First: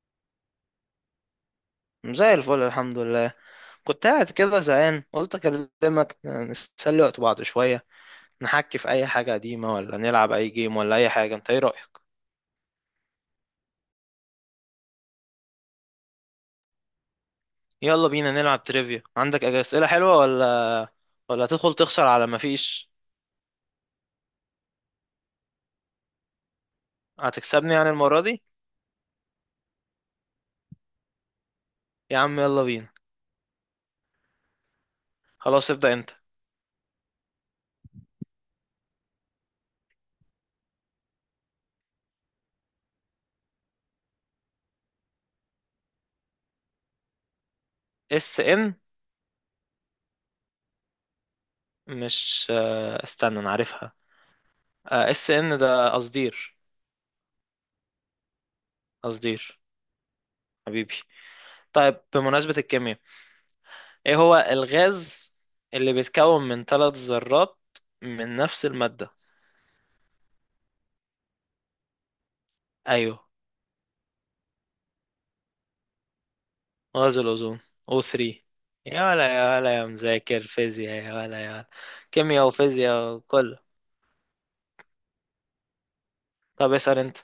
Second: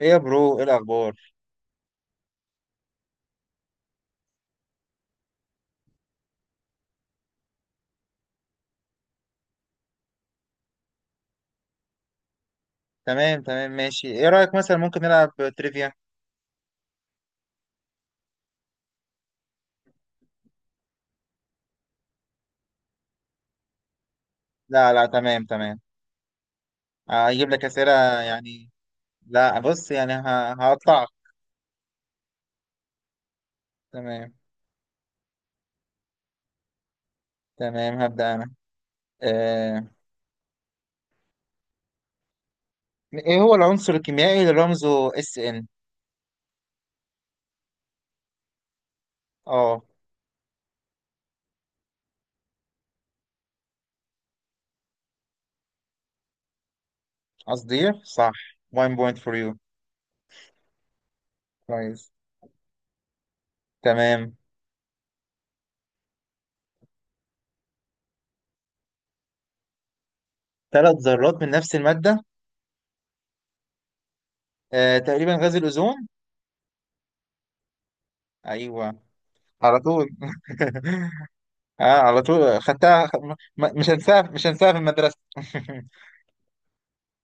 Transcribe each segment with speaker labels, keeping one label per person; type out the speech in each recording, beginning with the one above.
Speaker 1: ايه يا برو، ايه الاخبار؟
Speaker 2: زي الفل، الحمد لله. كنت قاعد كده زهقان، قلت اكلمك نسلي وقت بعض شوية. نحكي في اي حاجة قديمة، ولا نلعب اي جيم، ولا اي حاجة؟ انت ايه رأيك؟
Speaker 1: تمام، تمام، ماشي، ايه رايك مثلا ممكن نلعب تريفيا.
Speaker 2: يلا بينا نلعب تريفيا. عندك اسئلة حلوة ولا ولا هتدخل تخسر على ما فيش؟
Speaker 1: لا، لا، تمام، تمام، هجيب لك
Speaker 2: هتكسبني يعني
Speaker 1: اسئله.
Speaker 2: المرة دي؟
Speaker 1: يعني، لا، بص يعني هقطعك.
Speaker 2: يا عم يلا بينا.
Speaker 1: تمام،
Speaker 2: خلاص ابدأ انت.
Speaker 1: تمام، هبدا انا. آه. ايه هو العنصر الكيميائي اللي رمزه اس ان؟
Speaker 2: اس ان؟
Speaker 1: اه،
Speaker 2: مش استنى انا عارفها. اس ان ده قصدير.
Speaker 1: قصدي صح. 1 point for you.
Speaker 2: قصدير حبيبي. طيب،
Speaker 1: كويس.
Speaker 2: بمناسبة الكيمياء، ايه
Speaker 1: تمام،
Speaker 2: هو الغاز اللي بيتكون من ثلاث ذرات من نفس المادة؟
Speaker 1: ثلاث ذرات من نفس الماده.
Speaker 2: ايوه.
Speaker 1: تقريبا غاز الاوزون.
Speaker 2: غاز الاوزون، O3.
Speaker 1: ايوه،
Speaker 2: يا ولا يا ولا
Speaker 1: على
Speaker 2: يا
Speaker 1: طول.
Speaker 2: مذاكر فيزياء، يا ولا يا ولا.
Speaker 1: اه، على
Speaker 2: كيمياء
Speaker 1: طول خدتها.
Speaker 2: وفيزياء كله.
Speaker 1: مش هنساها، مش هنساها في المدرسه.
Speaker 2: طب اسأل انت.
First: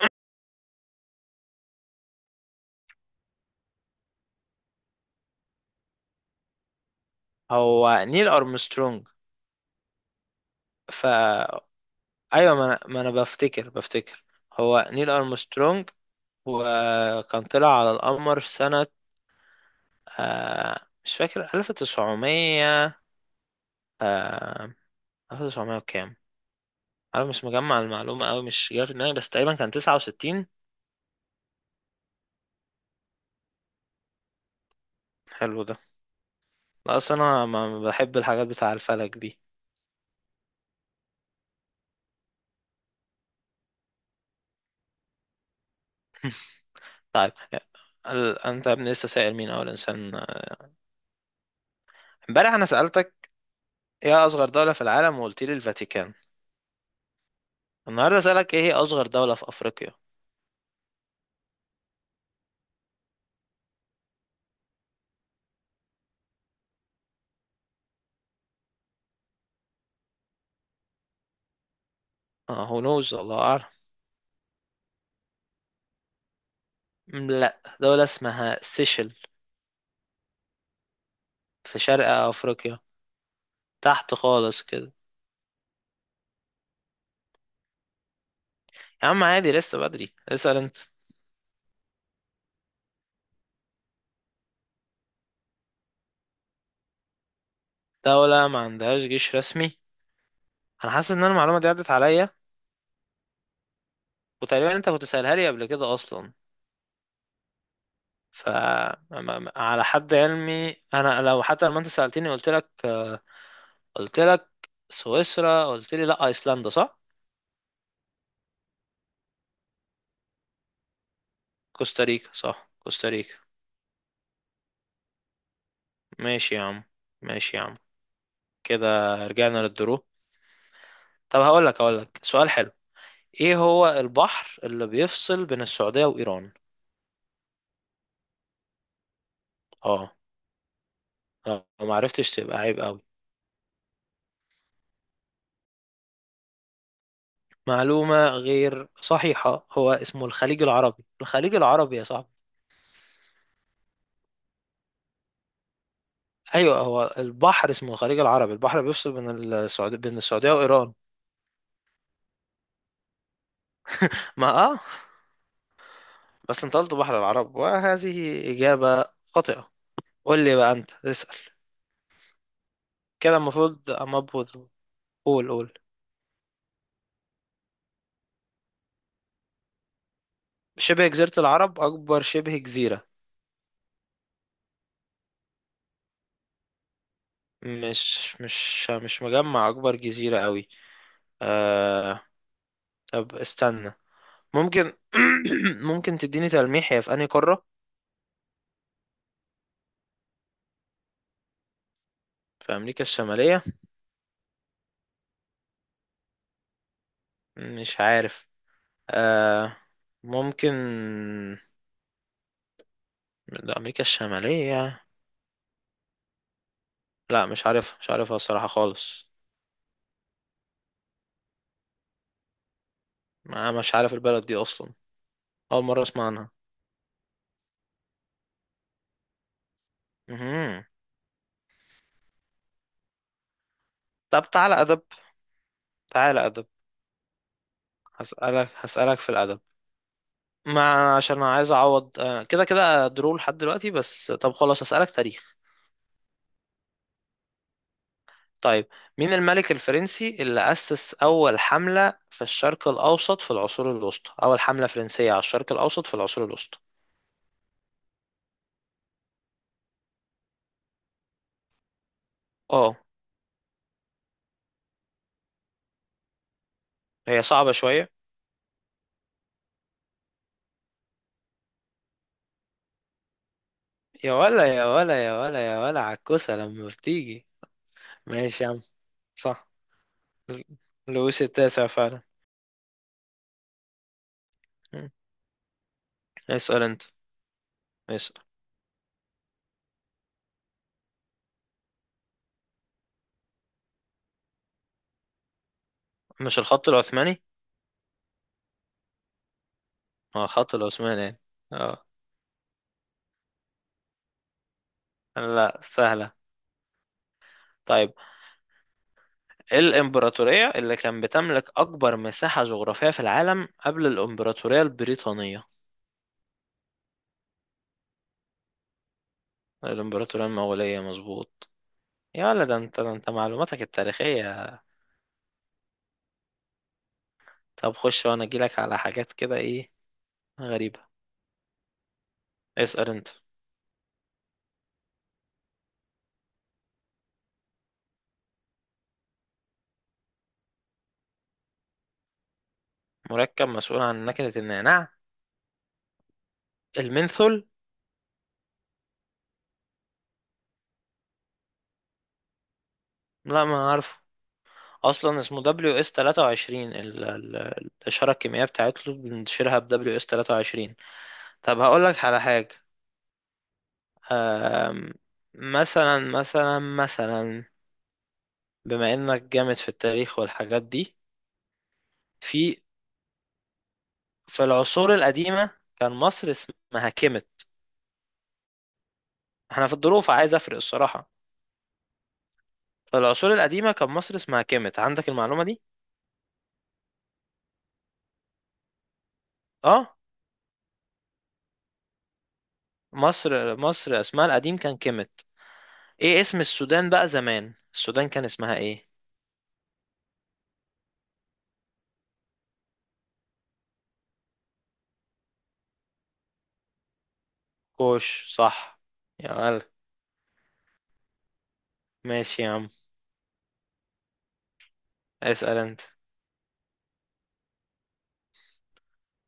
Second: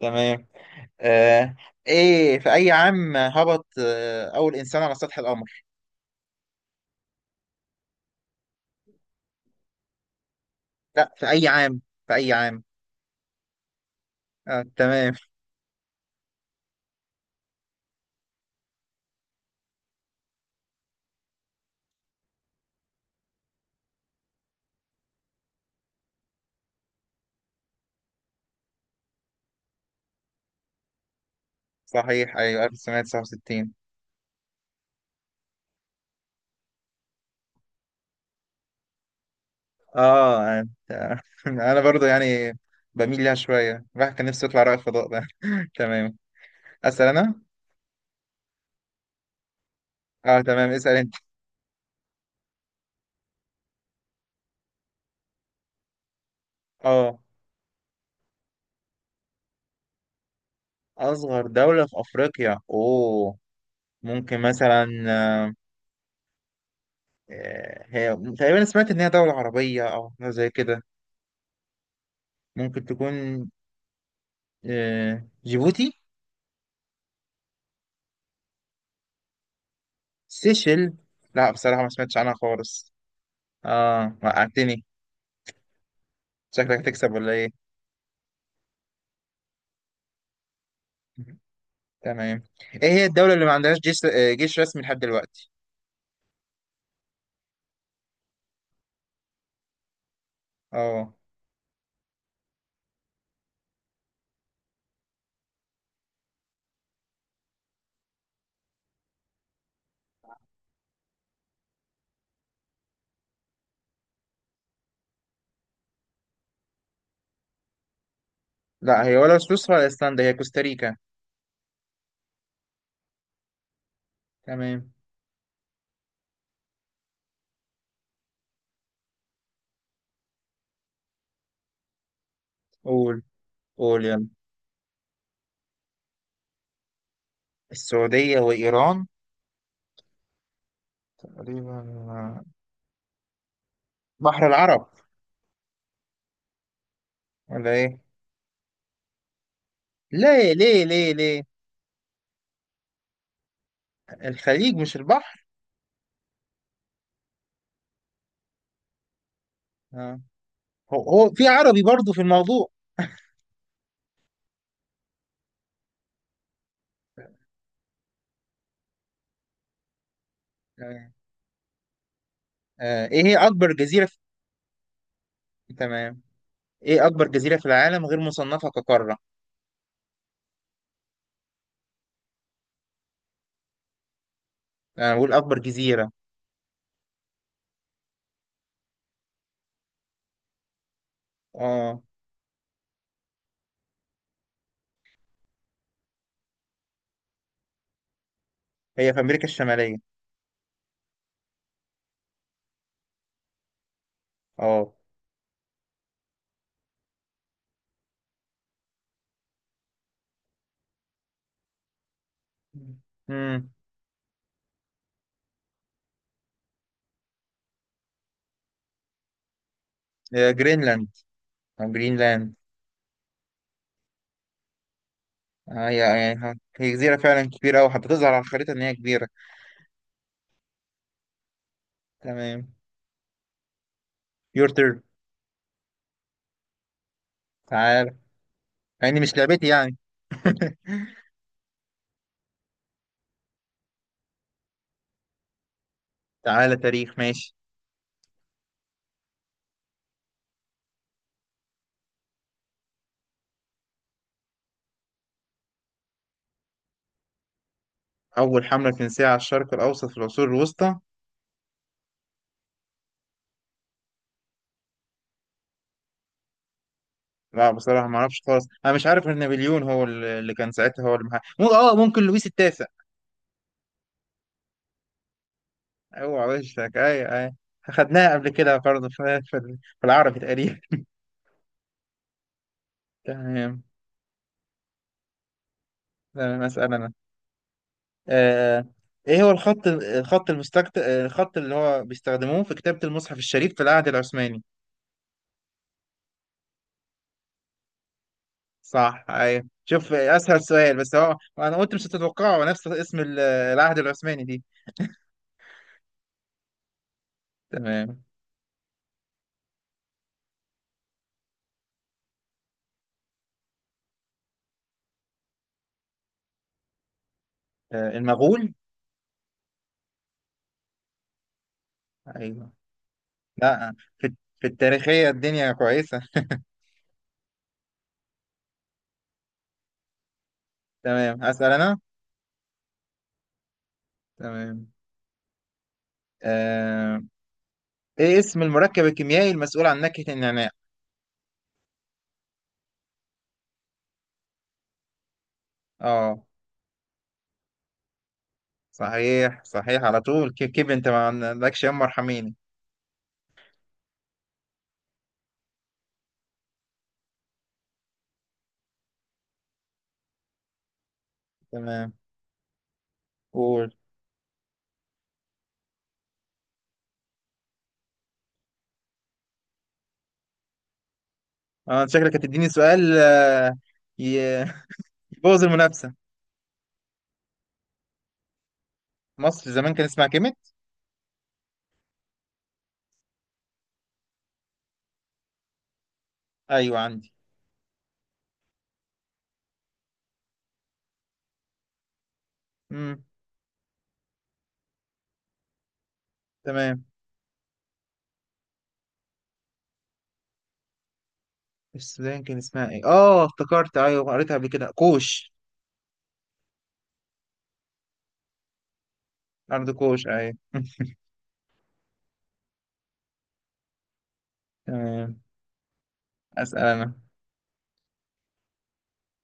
Speaker 1: تمام. آه ايه في اي عام هبط اول انسان على سطح القمر؟
Speaker 2: هو نيل ارمسترونج. ف
Speaker 1: لا، في اي عام، في اي
Speaker 2: ايوه،
Speaker 1: عام؟
Speaker 2: ما انا ما أنا بفتكر هو نيل
Speaker 1: تمام.
Speaker 2: ارمسترونج، وكان طلع على القمر في سنة مش فاكر، 1900. آه، 1900 وكام؟ انا مش مجمع المعلومه قوي، مش جايه في دماغي، بس تقريبا كان 69.
Speaker 1: صحيح، ايوه، 1969.
Speaker 2: حلو ده. لا اصل انا ما بحب الحاجات بتاع الفلك دي.
Speaker 1: اه، آه. انا برضو يعني بميل ليها شويه، الواحد كان نفسه يطلع رائد فضاء ده. تمام، اسال
Speaker 2: طيب،
Speaker 1: انا.
Speaker 2: انت يا ابني لسه سائل مين اول انسان؟
Speaker 1: اه، تمام، اسال انت.
Speaker 2: امبارح انا سالتك ايه اصغر دوله في العالم، وقلت لي الفاتيكان.
Speaker 1: اه،
Speaker 2: النهارده سالك ايه هي اصغر دوله في افريقيا.
Speaker 1: اصغر دوله في افريقيا. اوه، ممكن مثلا، هي تقريبا سمعت ان هي دوله عربيه او حاجة زي كده.
Speaker 2: اه، هو
Speaker 1: ممكن
Speaker 2: نوز، الله
Speaker 1: تكون
Speaker 2: اعلم.
Speaker 1: جيبوتي.
Speaker 2: لا، دوله اسمها سيشل.
Speaker 1: سيشل. لا،
Speaker 2: في
Speaker 1: بصراحة ما
Speaker 2: شرق
Speaker 1: سمعتش عنها
Speaker 2: افريقيا،
Speaker 1: خالص.
Speaker 2: تحت
Speaker 1: اه،
Speaker 2: خالص
Speaker 1: وقعتني.
Speaker 2: كده.
Speaker 1: شكلك هتكسب ولا ايه؟
Speaker 2: يا عم عادي، لسه بدري. اسال انت.
Speaker 1: تمام. ايه هي الدولة اللي ما عندهاش جيش رسمي لحد دلوقتي؟
Speaker 2: دوله ما عندهاش جيش رسمي؟ انا حاسس
Speaker 1: اه،
Speaker 2: ان أنا المعلومه دي عدت عليا، وتقريبا انت كنت سألها لي قبل كده اصلا. ف على حد علمي انا، لو حتى لما انت سألتني قلت لك قلت لك سويسرا، قلت لي لا ايسلندا، صح؟
Speaker 1: لا، هي ولا سويسرا ولا ايسلندا، هي كوستاريكا.
Speaker 2: كوستاريكا، صح كوستاريكا.
Speaker 1: تمام،
Speaker 2: ماشي يا عم، ماشي يا عم. كده رجعنا للدرو. طب هقول لك سؤال حلو.
Speaker 1: قول،
Speaker 2: ايه هو
Speaker 1: قول يلا.
Speaker 2: البحر اللي بيفصل بين السعودية وإيران؟
Speaker 1: السعودية وإيران.
Speaker 2: اه. لو
Speaker 1: تقريبا
Speaker 2: ما عرفتش تبقى عيب قوي.
Speaker 1: بحر العرب، ولا ايه؟
Speaker 2: معلومة غير صحيحة، هو اسمه
Speaker 1: ليه،
Speaker 2: الخليج
Speaker 1: ليه،
Speaker 2: العربي،
Speaker 1: ليه، ليه؟
Speaker 2: الخليج العربي يا صاحبي.
Speaker 1: الخليج مش البحر؟
Speaker 2: ايوه، هو البحر اسمه الخليج العربي، البحر بيفصل بين السعوديه
Speaker 1: آه.
Speaker 2: وايران.
Speaker 1: هو في عربي برضو في الموضوع.
Speaker 2: ما اه. بس انت قلت بحر العرب، وهذه اجابه خاطئه. قول لي بقى، انت
Speaker 1: آه.
Speaker 2: اسال.
Speaker 1: ايه هي
Speaker 2: كده
Speaker 1: أكبر
Speaker 2: المفروض
Speaker 1: جزيرة في.
Speaker 2: قول
Speaker 1: تمام، ايه اكبر جزيرة في العالم غير مصنفة كقارة؟
Speaker 2: شبه جزيره العرب اكبر شبه جزيره.
Speaker 1: انا بقول اكبر جزيرة.
Speaker 2: مش مجمع اكبر جزيره قوي.
Speaker 1: اه،
Speaker 2: آه. طب استنى، ممكن ممكن تديني تلميح؟ هي في انهي قاره؟
Speaker 1: هي في امريكا الشمالية.
Speaker 2: في امريكا الشماليه؟
Speaker 1: اه،
Speaker 2: مش عارف. آه، ممكن.
Speaker 1: امم
Speaker 2: من امريكا الشماليه. لا مش عارف، مش عارفها الصراحه خالص.
Speaker 1: جرينلاند، جرينلاند.
Speaker 2: ما مش عارف البلد دي اصلا، اول
Speaker 1: هي
Speaker 2: مره اسمع عنها.
Speaker 1: هي هي جزيرة فعلا كبيرة أوي حتى تظهر على الخريطة إن هي كبيرة.
Speaker 2: مهم.
Speaker 1: تمام،
Speaker 2: طب
Speaker 1: يور
Speaker 2: تعالى
Speaker 1: تيرن،
Speaker 2: ادب، تعالى ادب.
Speaker 1: تعال.
Speaker 2: هسالك
Speaker 1: يعني
Speaker 2: في
Speaker 1: مش
Speaker 2: الادب.
Speaker 1: لعبتي، يعني.
Speaker 2: ما عشان انا عايز اعوض، كده كده درو لحد دلوقتي، بس طب خلاص هسالك تاريخ.
Speaker 1: تعالى تاريخ، ماشي.
Speaker 2: طيب، مين الملك الفرنسي اللي اسس اول حمله في الشرق الاوسط في العصور الوسطى؟ اول حمله فرنسيه على الشرق الاوسط في العصور الوسطى.
Speaker 1: أول حملة فرنسية على الشرق الأوسط في العصور الوسطى.
Speaker 2: اه. هي
Speaker 1: لا،
Speaker 2: صعبه
Speaker 1: بصراحة
Speaker 2: شويه.
Speaker 1: ما أعرفش خالص، أنا مش عارف غير نابليون، هو اللي كان ساعتها، هو اللي محقق. اه، ممكن لويس التاسع.
Speaker 2: يا ولا يا ولا يا ولا يا ولا،
Speaker 1: اوعى
Speaker 2: عكوسة لما
Speaker 1: وشك، اي،
Speaker 2: بتيجي.
Speaker 1: اي. خدناها قبل
Speaker 2: ماشي يا
Speaker 1: كده
Speaker 2: عم،
Speaker 1: برضه في في
Speaker 2: صح.
Speaker 1: في العربي تقريبا.
Speaker 2: لويس التاسع فعلا.
Speaker 1: تمام،
Speaker 2: مم.
Speaker 1: تمام،
Speaker 2: اسأل
Speaker 1: اسال
Speaker 2: انت،
Speaker 1: انا.
Speaker 2: اسأل.
Speaker 1: آه ايه هو الخط الخط المستكت آه، الخط اللي هو بيستخدموه في كتابة المصحف الشريف في العهد العثماني؟
Speaker 2: مش الخط العثماني؟
Speaker 1: صح، ايوه، شوف،
Speaker 2: اه،
Speaker 1: اسهل
Speaker 2: الخط
Speaker 1: سؤال، بس
Speaker 2: العثماني يعني.
Speaker 1: هو انا قلت
Speaker 2: اه.
Speaker 1: مش هتتوقعه نفس اسم العهد العثماني دي.
Speaker 2: لا سهلة. طيب،
Speaker 1: تمام.
Speaker 2: ايه الامبراطورية اللي كان بتملك اكبر مساحة جغرافية في العالم قبل الامبراطورية البريطانية؟
Speaker 1: المغول.
Speaker 2: الامبراطورية المغولية، مظبوط. يا ولا،
Speaker 1: ايوه،
Speaker 2: ده انت معلوماتك
Speaker 1: لا، في
Speaker 2: التاريخية.
Speaker 1: في التاريخية الدنيا كويسة.
Speaker 2: طب خش، وانا اجيلك على حاجات كده ايه غريبة.
Speaker 1: تمام، اسال انا.
Speaker 2: اسأل انت.
Speaker 1: تمام، آه، ايه اسم المركب الكيميائي المسؤول عن نكهة النعناع؟
Speaker 2: مركب مسؤول عن نكهة النعناع؟
Speaker 1: اه،
Speaker 2: المنثول.
Speaker 1: صحيح، صحيح، على طول. كيف، كيف انت ما عندكش؟ يما ارحميني.
Speaker 2: لا ما عارفه. اصلا اسمه دبليو اس 23، الاشاره الكيميائيه بتاعته بنشيرها ب دبليو اس 23. طب هقول
Speaker 1: تمام،
Speaker 2: لك على حاجه.
Speaker 1: قول.
Speaker 2: أم، مثلا، بما انك جامد في التاريخ والحاجات دي.
Speaker 1: اه، انت شكلك
Speaker 2: في
Speaker 1: هتديني سؤال.
Speaker 2: في
Speaker 1: ي-
Speaker 2: العصور
Speaker 1: يبوظ
Speaker 2: القديمه كان
Speaker 1: المنافسة.
Speaker 2: مصر اسمها كيمت.
Speaker 1: مصر
Speaker 2: احنا في
Speaker 1: زمان كان
Speaker 2: الظروف
Speaker 1: اسمها
Speaker 2: عايز افرق
Speaker 1: كيميت.
Speaker 2: الصراحه. في العصور القديمه كان مصر اسمها كيمت، عندك المعلومه دي؟
Speaker 1: ايوه، عندي،
Speaker 2: اه.
Speaker 1: امم،
Speaker 2: مصر اسمها القديم كان كيمت. ايه اسم
Speaker 1: تمام.
Speaker 2: السودان بقى زمان؟ السودان كان اسمها ايه؟
Speaker 1: السودان كان اسمها ايه؟ اه، افتكرت، ايوه، قريتها قبل كده، كوش.
Speaker 2: كوش، صح. يا مالك.
Speaker 1: ارض كوش، ايوه.
Speaker 2: ماشي يا عم.
Speaker 1: تمام،
Speaker 2: اسأل انت.
Speaker 1: اسال انا.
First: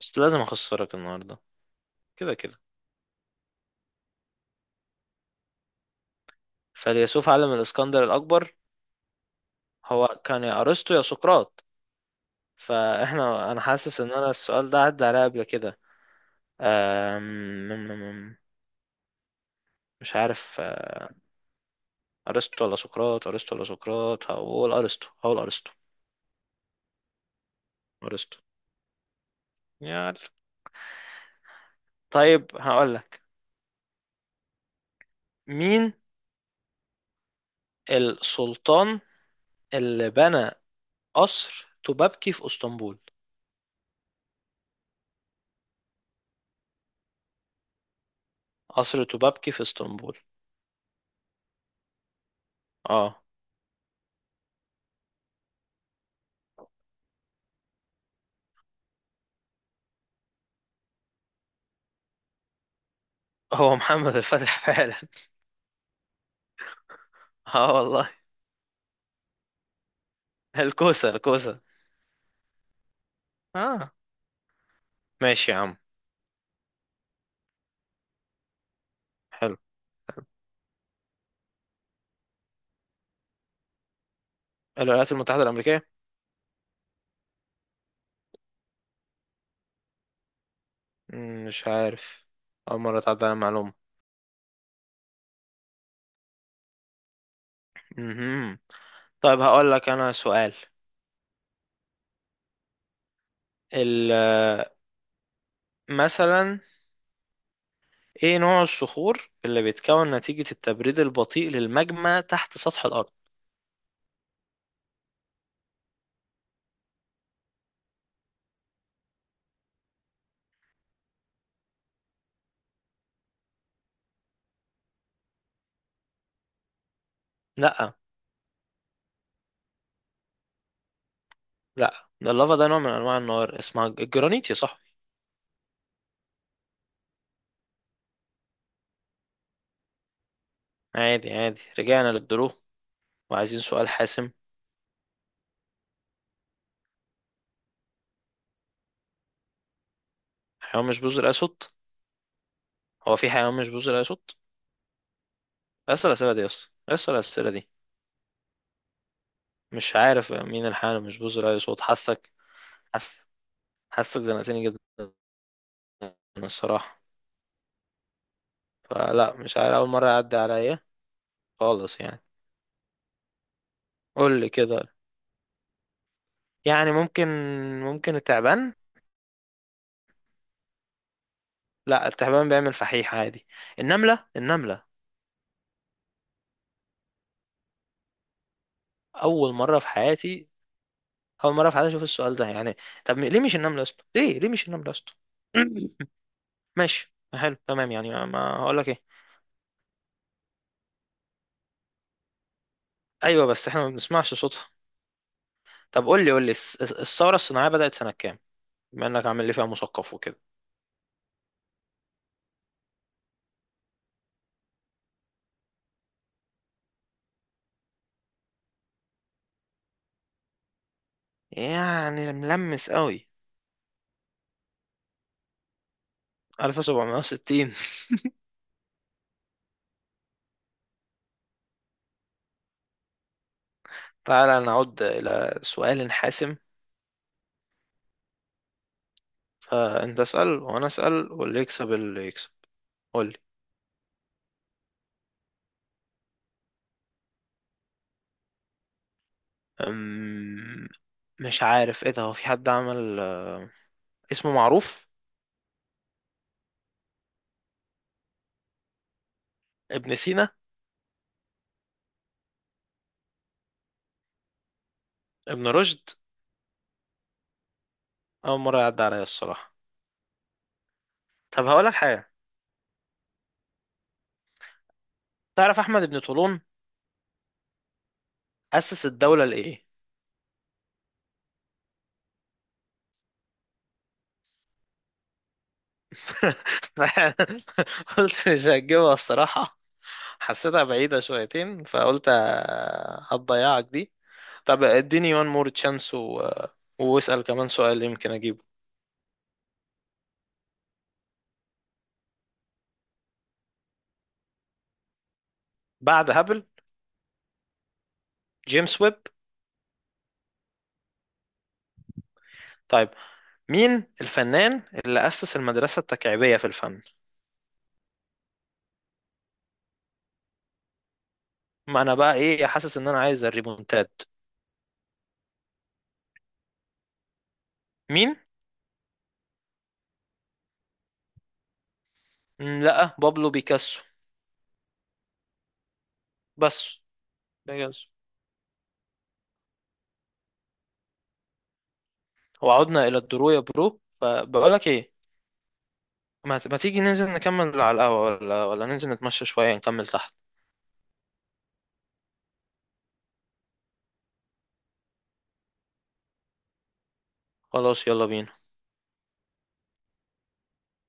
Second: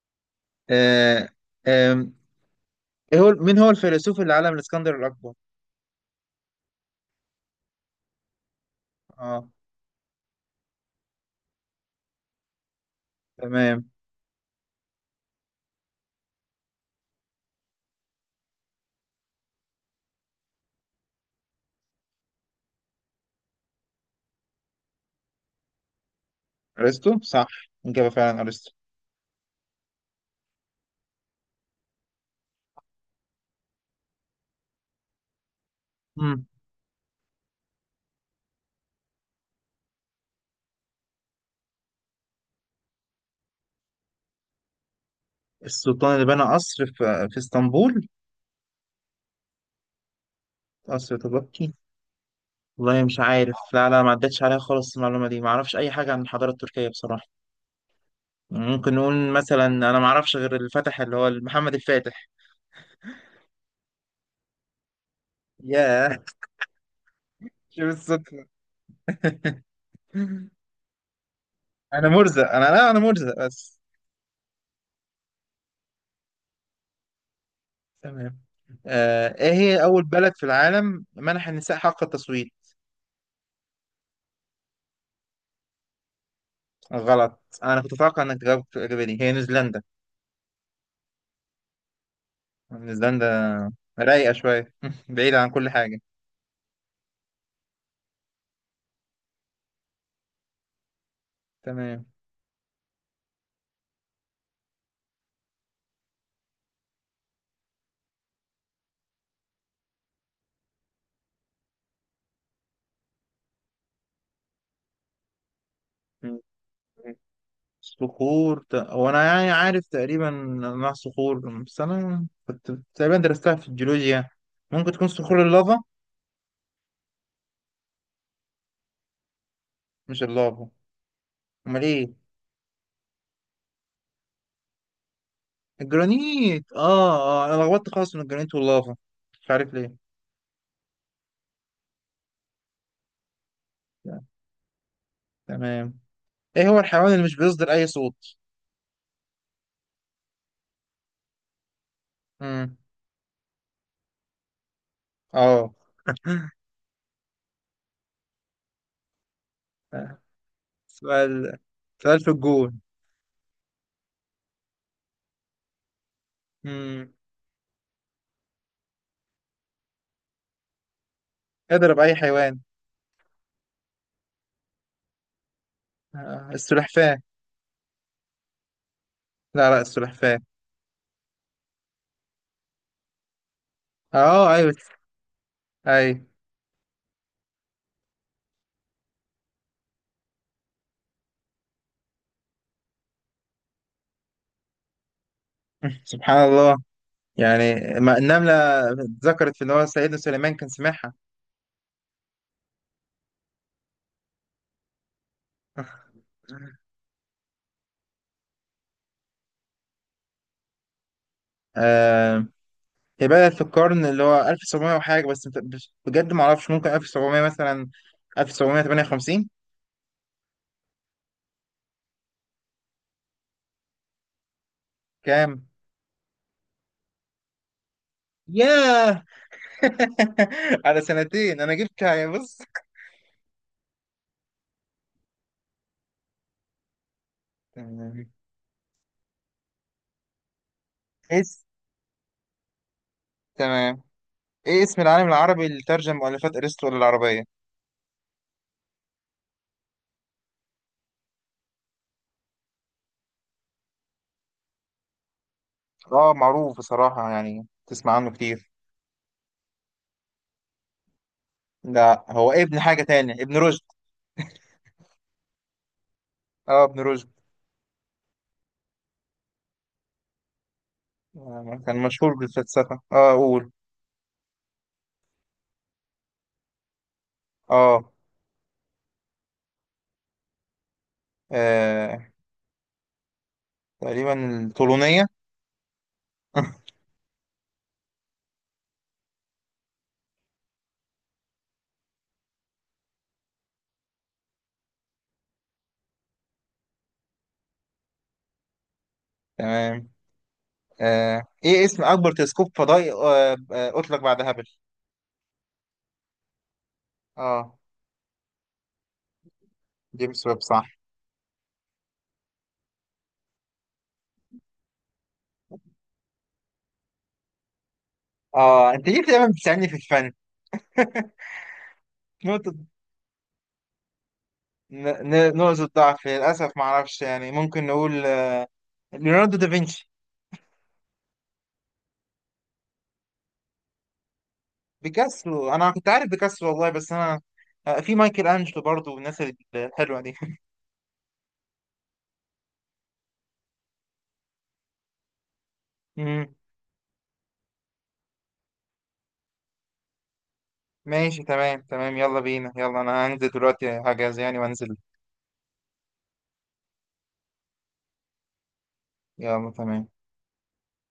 Speaker 2: بس لازم اخسرك
Speaker 1: آه.
Speaker 2: النهارده،
Speaker 1: آه.
Speaker 2: كده كده.
Speaker 1: ايه هو مين هو الفيلسوف اللي علم الاسكندر الاكبر؟
Speaker 2: فيلسوف عالم الاسكندر الاكبر؟
Speaker 1: اه،
Speaker 2: هو كان يا ارسطو يا سقراط. فاحنا انا
Speaker 1: تمام.
Speaker 2: حاسس ان انا السؤال ده عدى عليا قبل كده. أم... مم- مم- مم. مش عارف. ارسطو ولا سقراط، ارسطو ولا سقراط، هقول ارسطو، هقول ارسطو.
Speaker 1: ارسطو صح، اجابه
Speaker 2: ارسطو.
Speaker 1: فعلا ارسطو.
Speaker 2: يا عل. طيب هقول لك، مين
Speaker 1: مم.
Speaker 2: السلطان اللي بنى قصر توبابكي في اسطنبول؟
Speaker 1: السلطان اللي بنى قصر في اسطنبول؟
Speaker 2: قصر توبابكي في اسطنبول.
Speaker 1: قصر تبكي. والله
Speaker 2: اه،
Speaker 1: مش عارف، لا، لا، ما عدتش عليا خالص المعلومة دي، ما اعرفش اي حاجة عن الحضارة التركية بصراحة. ممكن نقول مثلا، انا ما اعرفش غير اللي فتح، اللي هو محمد الفاتح.
Speaker 2: هو محمد الفتح فعلا.
Speaker 1: ياه،
Speaker 2: اه
Speaker 1: شوف
Speaker 2: والله.
Speaker 1: الصدفة.
Speaker 2: الكوسة الكوسة.
Speaker 1: انا مرزق، انا لا، انا مرزق بس.
Speaker 2: اه ماشي يا عم.
Speaker 1: تمام. ايه
Speaker 2: حلو.
Speaker 1: هي اول بلد في العالم منح النساء حق التصويت؟
Speaker 2: الولايات المتحدة الأمريكية.
Speaker 1: غلط، انا كنت اتوقع انك تجاوب. الاجابه دي هي نيوزيلندا.
Speaker 2: مش عارف. أول مرة
Speaker 1: الاسدان
Speaker 2: تعدي
Speaker 1: ده
Speaker 2: على معلومة.
Speaker 1: رايقة شوية. بعيدة عن كل حاجة.
Speaker 2: مهم. طيب هقول لك أنا سؤال.
Speaker 1: تمام.
Speaker 2: ال مثلا، إيه نوع الصخور اللي بيتكون نتيجة التبريد البطيء للماجما تحت سطح الأرض؟
Speaker 1: م. م. صخور هو أنا يعني عارف تقريبا أنواع الصخور، بس أنا كنت تقريبا درستها في الجيولوجيا يعني. ممكن تكون صخور اللافا.
Speaker 2: لأ.
Speaker 1: مش اللافا؟ أمال
Speaker 2: لأ،
Speaker 1: إيه؟
Speaker 2: ده اللافا، ده نوع من أنواع النار اسمها الجرانيت يا صاحبي.
Speaker 1: الجرانيت، آه. أنا لخبطت خالص من الجرانيت واللافا، مش عارف ليه.
Speaker 2: عادي عادي، رجعنا للدروب، وعايزين سؤال حاسم.
Speaker 1: تمام، إيه هو الحيوان اللي مش بيصدر أي صوت؟
Speaker 2: حيوان مش بذر أسود؟
Speaker 1: مم.
Speaker 2: هو في حيوان مش بيصدر اي صوت؟
Speaker 1: آه.
Speaker 2: اسال الاسئله دي يا اسطى، اسال الاسئله دي. مش عارف مين الحيوان اللي مش
Speaker 1: سؤال،
Speaker 2: بيصدر اي صوت.
Speaker 1: سؤال
Speaker 2: حاسك.
Speaker 1: في الجون.
Speaker 2: حس. حاسك زنقتني جدا الصراحه.
Speaker 1: مم.
Speaker 2: فلا مش عارف، اول مره يعدي عليا
Speaker 1: اضرب
Speaker 2: خالص
Speaker 1: أي
Speaker 2: يعني.
Speaker 1: حيوان.
Speaker 2: قول لي كده. يعني
Speaker 1: السلحفاة.
Speaker 2: ممكن، ممكن التعبان.
Speaker 1: لا، لا، السلحفاة.
Speaker 2: لا، التعبان بيعمل فحيح عادي. النمله،
Speaker 1: اه، ايوه،
Speaker 2: النمله.
Speaker 1: ايوه.
Speaker 2: اول مره في حياتي، اول مره في حياتي اشوف السؤال ده يعني. طب ليه مش النمله يا اسطى؟ ليه مش النمله يا اسطى؟
Speaker 1: سبحان الله.
Speaker 2: ماشي حلو
Speaker 1: يعني،
Speaker 2: تمام يعني،
Speaker 1: ما
Speaker 2: ما
Speaker 1: النملة
Speaker 2: ما هقول لك ايه.
Speaker 1: ذكرت في اللي هو سيدنا سليمان كان سمعها.
Speaker 2: ايوه بس احنا ما بنسمعش صوتها. طب قول لي الثورة الصناعية بدأت سنة كام؟ بما انك عامل لي فيها مثقف وكده.
Speaker 1: آه هي بدأت في القرن اللي هو 1700 وحاجة، بس بجد ما اعرفش، ممكن 1700 مثلا، 1758.
Speaker 2: يعني ملمس قوي.
Speaker 1: كام؟
Speaker 2: 1760.
Speaker 1: ياه. على سنتين انا جبت يعني، بص.
Speaker 2: تعالى نعود إلى سؤال حاسم.
Speaker 1: تمام.
Speaker 2: فأنت اسأل وأنا أسأل،
Speaker 1: اس،
Speaker 2: واللي يكسب اللي يكسب. قول لي.
Speaker 1: تمام، ايه اسم العالم العربي اللي ترجم مؤلفات ارسطو للعربية؟
Speaker 2: أم، مش عارف إيه ده، هو في حد عمل، اسمه معروف.
Speaker 1: اه، معروف بصراحة يعني، تسمع عنه كتير.
Speaker 2: ابن سينا.
Speaker 1: ده هو ابن حاجة تانية، ابن رشد.
Speaker 2: ابن رشد.
Speaker 1: اه، ابن رشد.
Speaker 2: أول مرة يعدي عليا الصراحة. طب هقولك
Speaker 1: كان
Speaker 2: حاجة،
Speaker 1: مشهور بالفلسفة. اه، قول.
Speaker 2: تعرف أحمد بن طولون
Speaker 1: اه،
Speaker 2: أسس الدولة لإيه؟
Speaker 1: آه، تقريبا الطولونية.
Speaker 2: قلت مش هتجيبها الصراحة، حسيتها بعيدة شويتين، فقلت هتضيعك دي. طب اديني وان مور تشانس، و... واسأل كمان سؤال يمكن اجيبه.
Speaker 1: تمام. ايه اسم اكبر تلسكوب فضائي اطلق بعد هابل؟
Speaker 2: بعد هابل.
Speaker 1: اه،
Speaker 2: جيمس ويب.
Speaker 1: جيمس ويب صح.
Speaker 2: طيب، مين الفنان اللي أسس المدرسة التكعيبية في الفن؟
Speaker 1: اه، انت ليه دايما بتساعدني في الفن؟
Speaker 2: ما انا بقى ايه،
Speaker 1: نقطة،
Speaker 2: حاسس ان انا عايز الريمونتاد.
Speaker 1: نقطة ضعف. للأسف ما أعرفش يعني، ممكن نقول
Speaker 2: مين؟
Speaker 1: ليوناردو دافنشي.
Speaker 2: لا، بابلو بيكاسو.
Speaker 1: بيكاسو، انا كنت عارف بيكاسو والله،
Speaker 2: بس
Speaker 1: بس انا.
Speaker 2: بيكاسو.
Speaker 1: في مايكل انجلو برضو والناس الحلوه دي.
Speaker 2: وعدنا الى الدرو يا برو، فبقول لك ايه،
Speaker 1: مم.
Speaker 2: ما تيجي ننزل نكمل على القهوة، ولا ننزل نتمشى شوية نكمل تحت؟
Speaker 1: ماشي، تمام، تمام، يلا بينا. يلا، انا هنزل دلوقتي هجهز يعني وانزل.
Speaker 2: خلاص يلا بينا.
Speaker 1: يلا، تمام.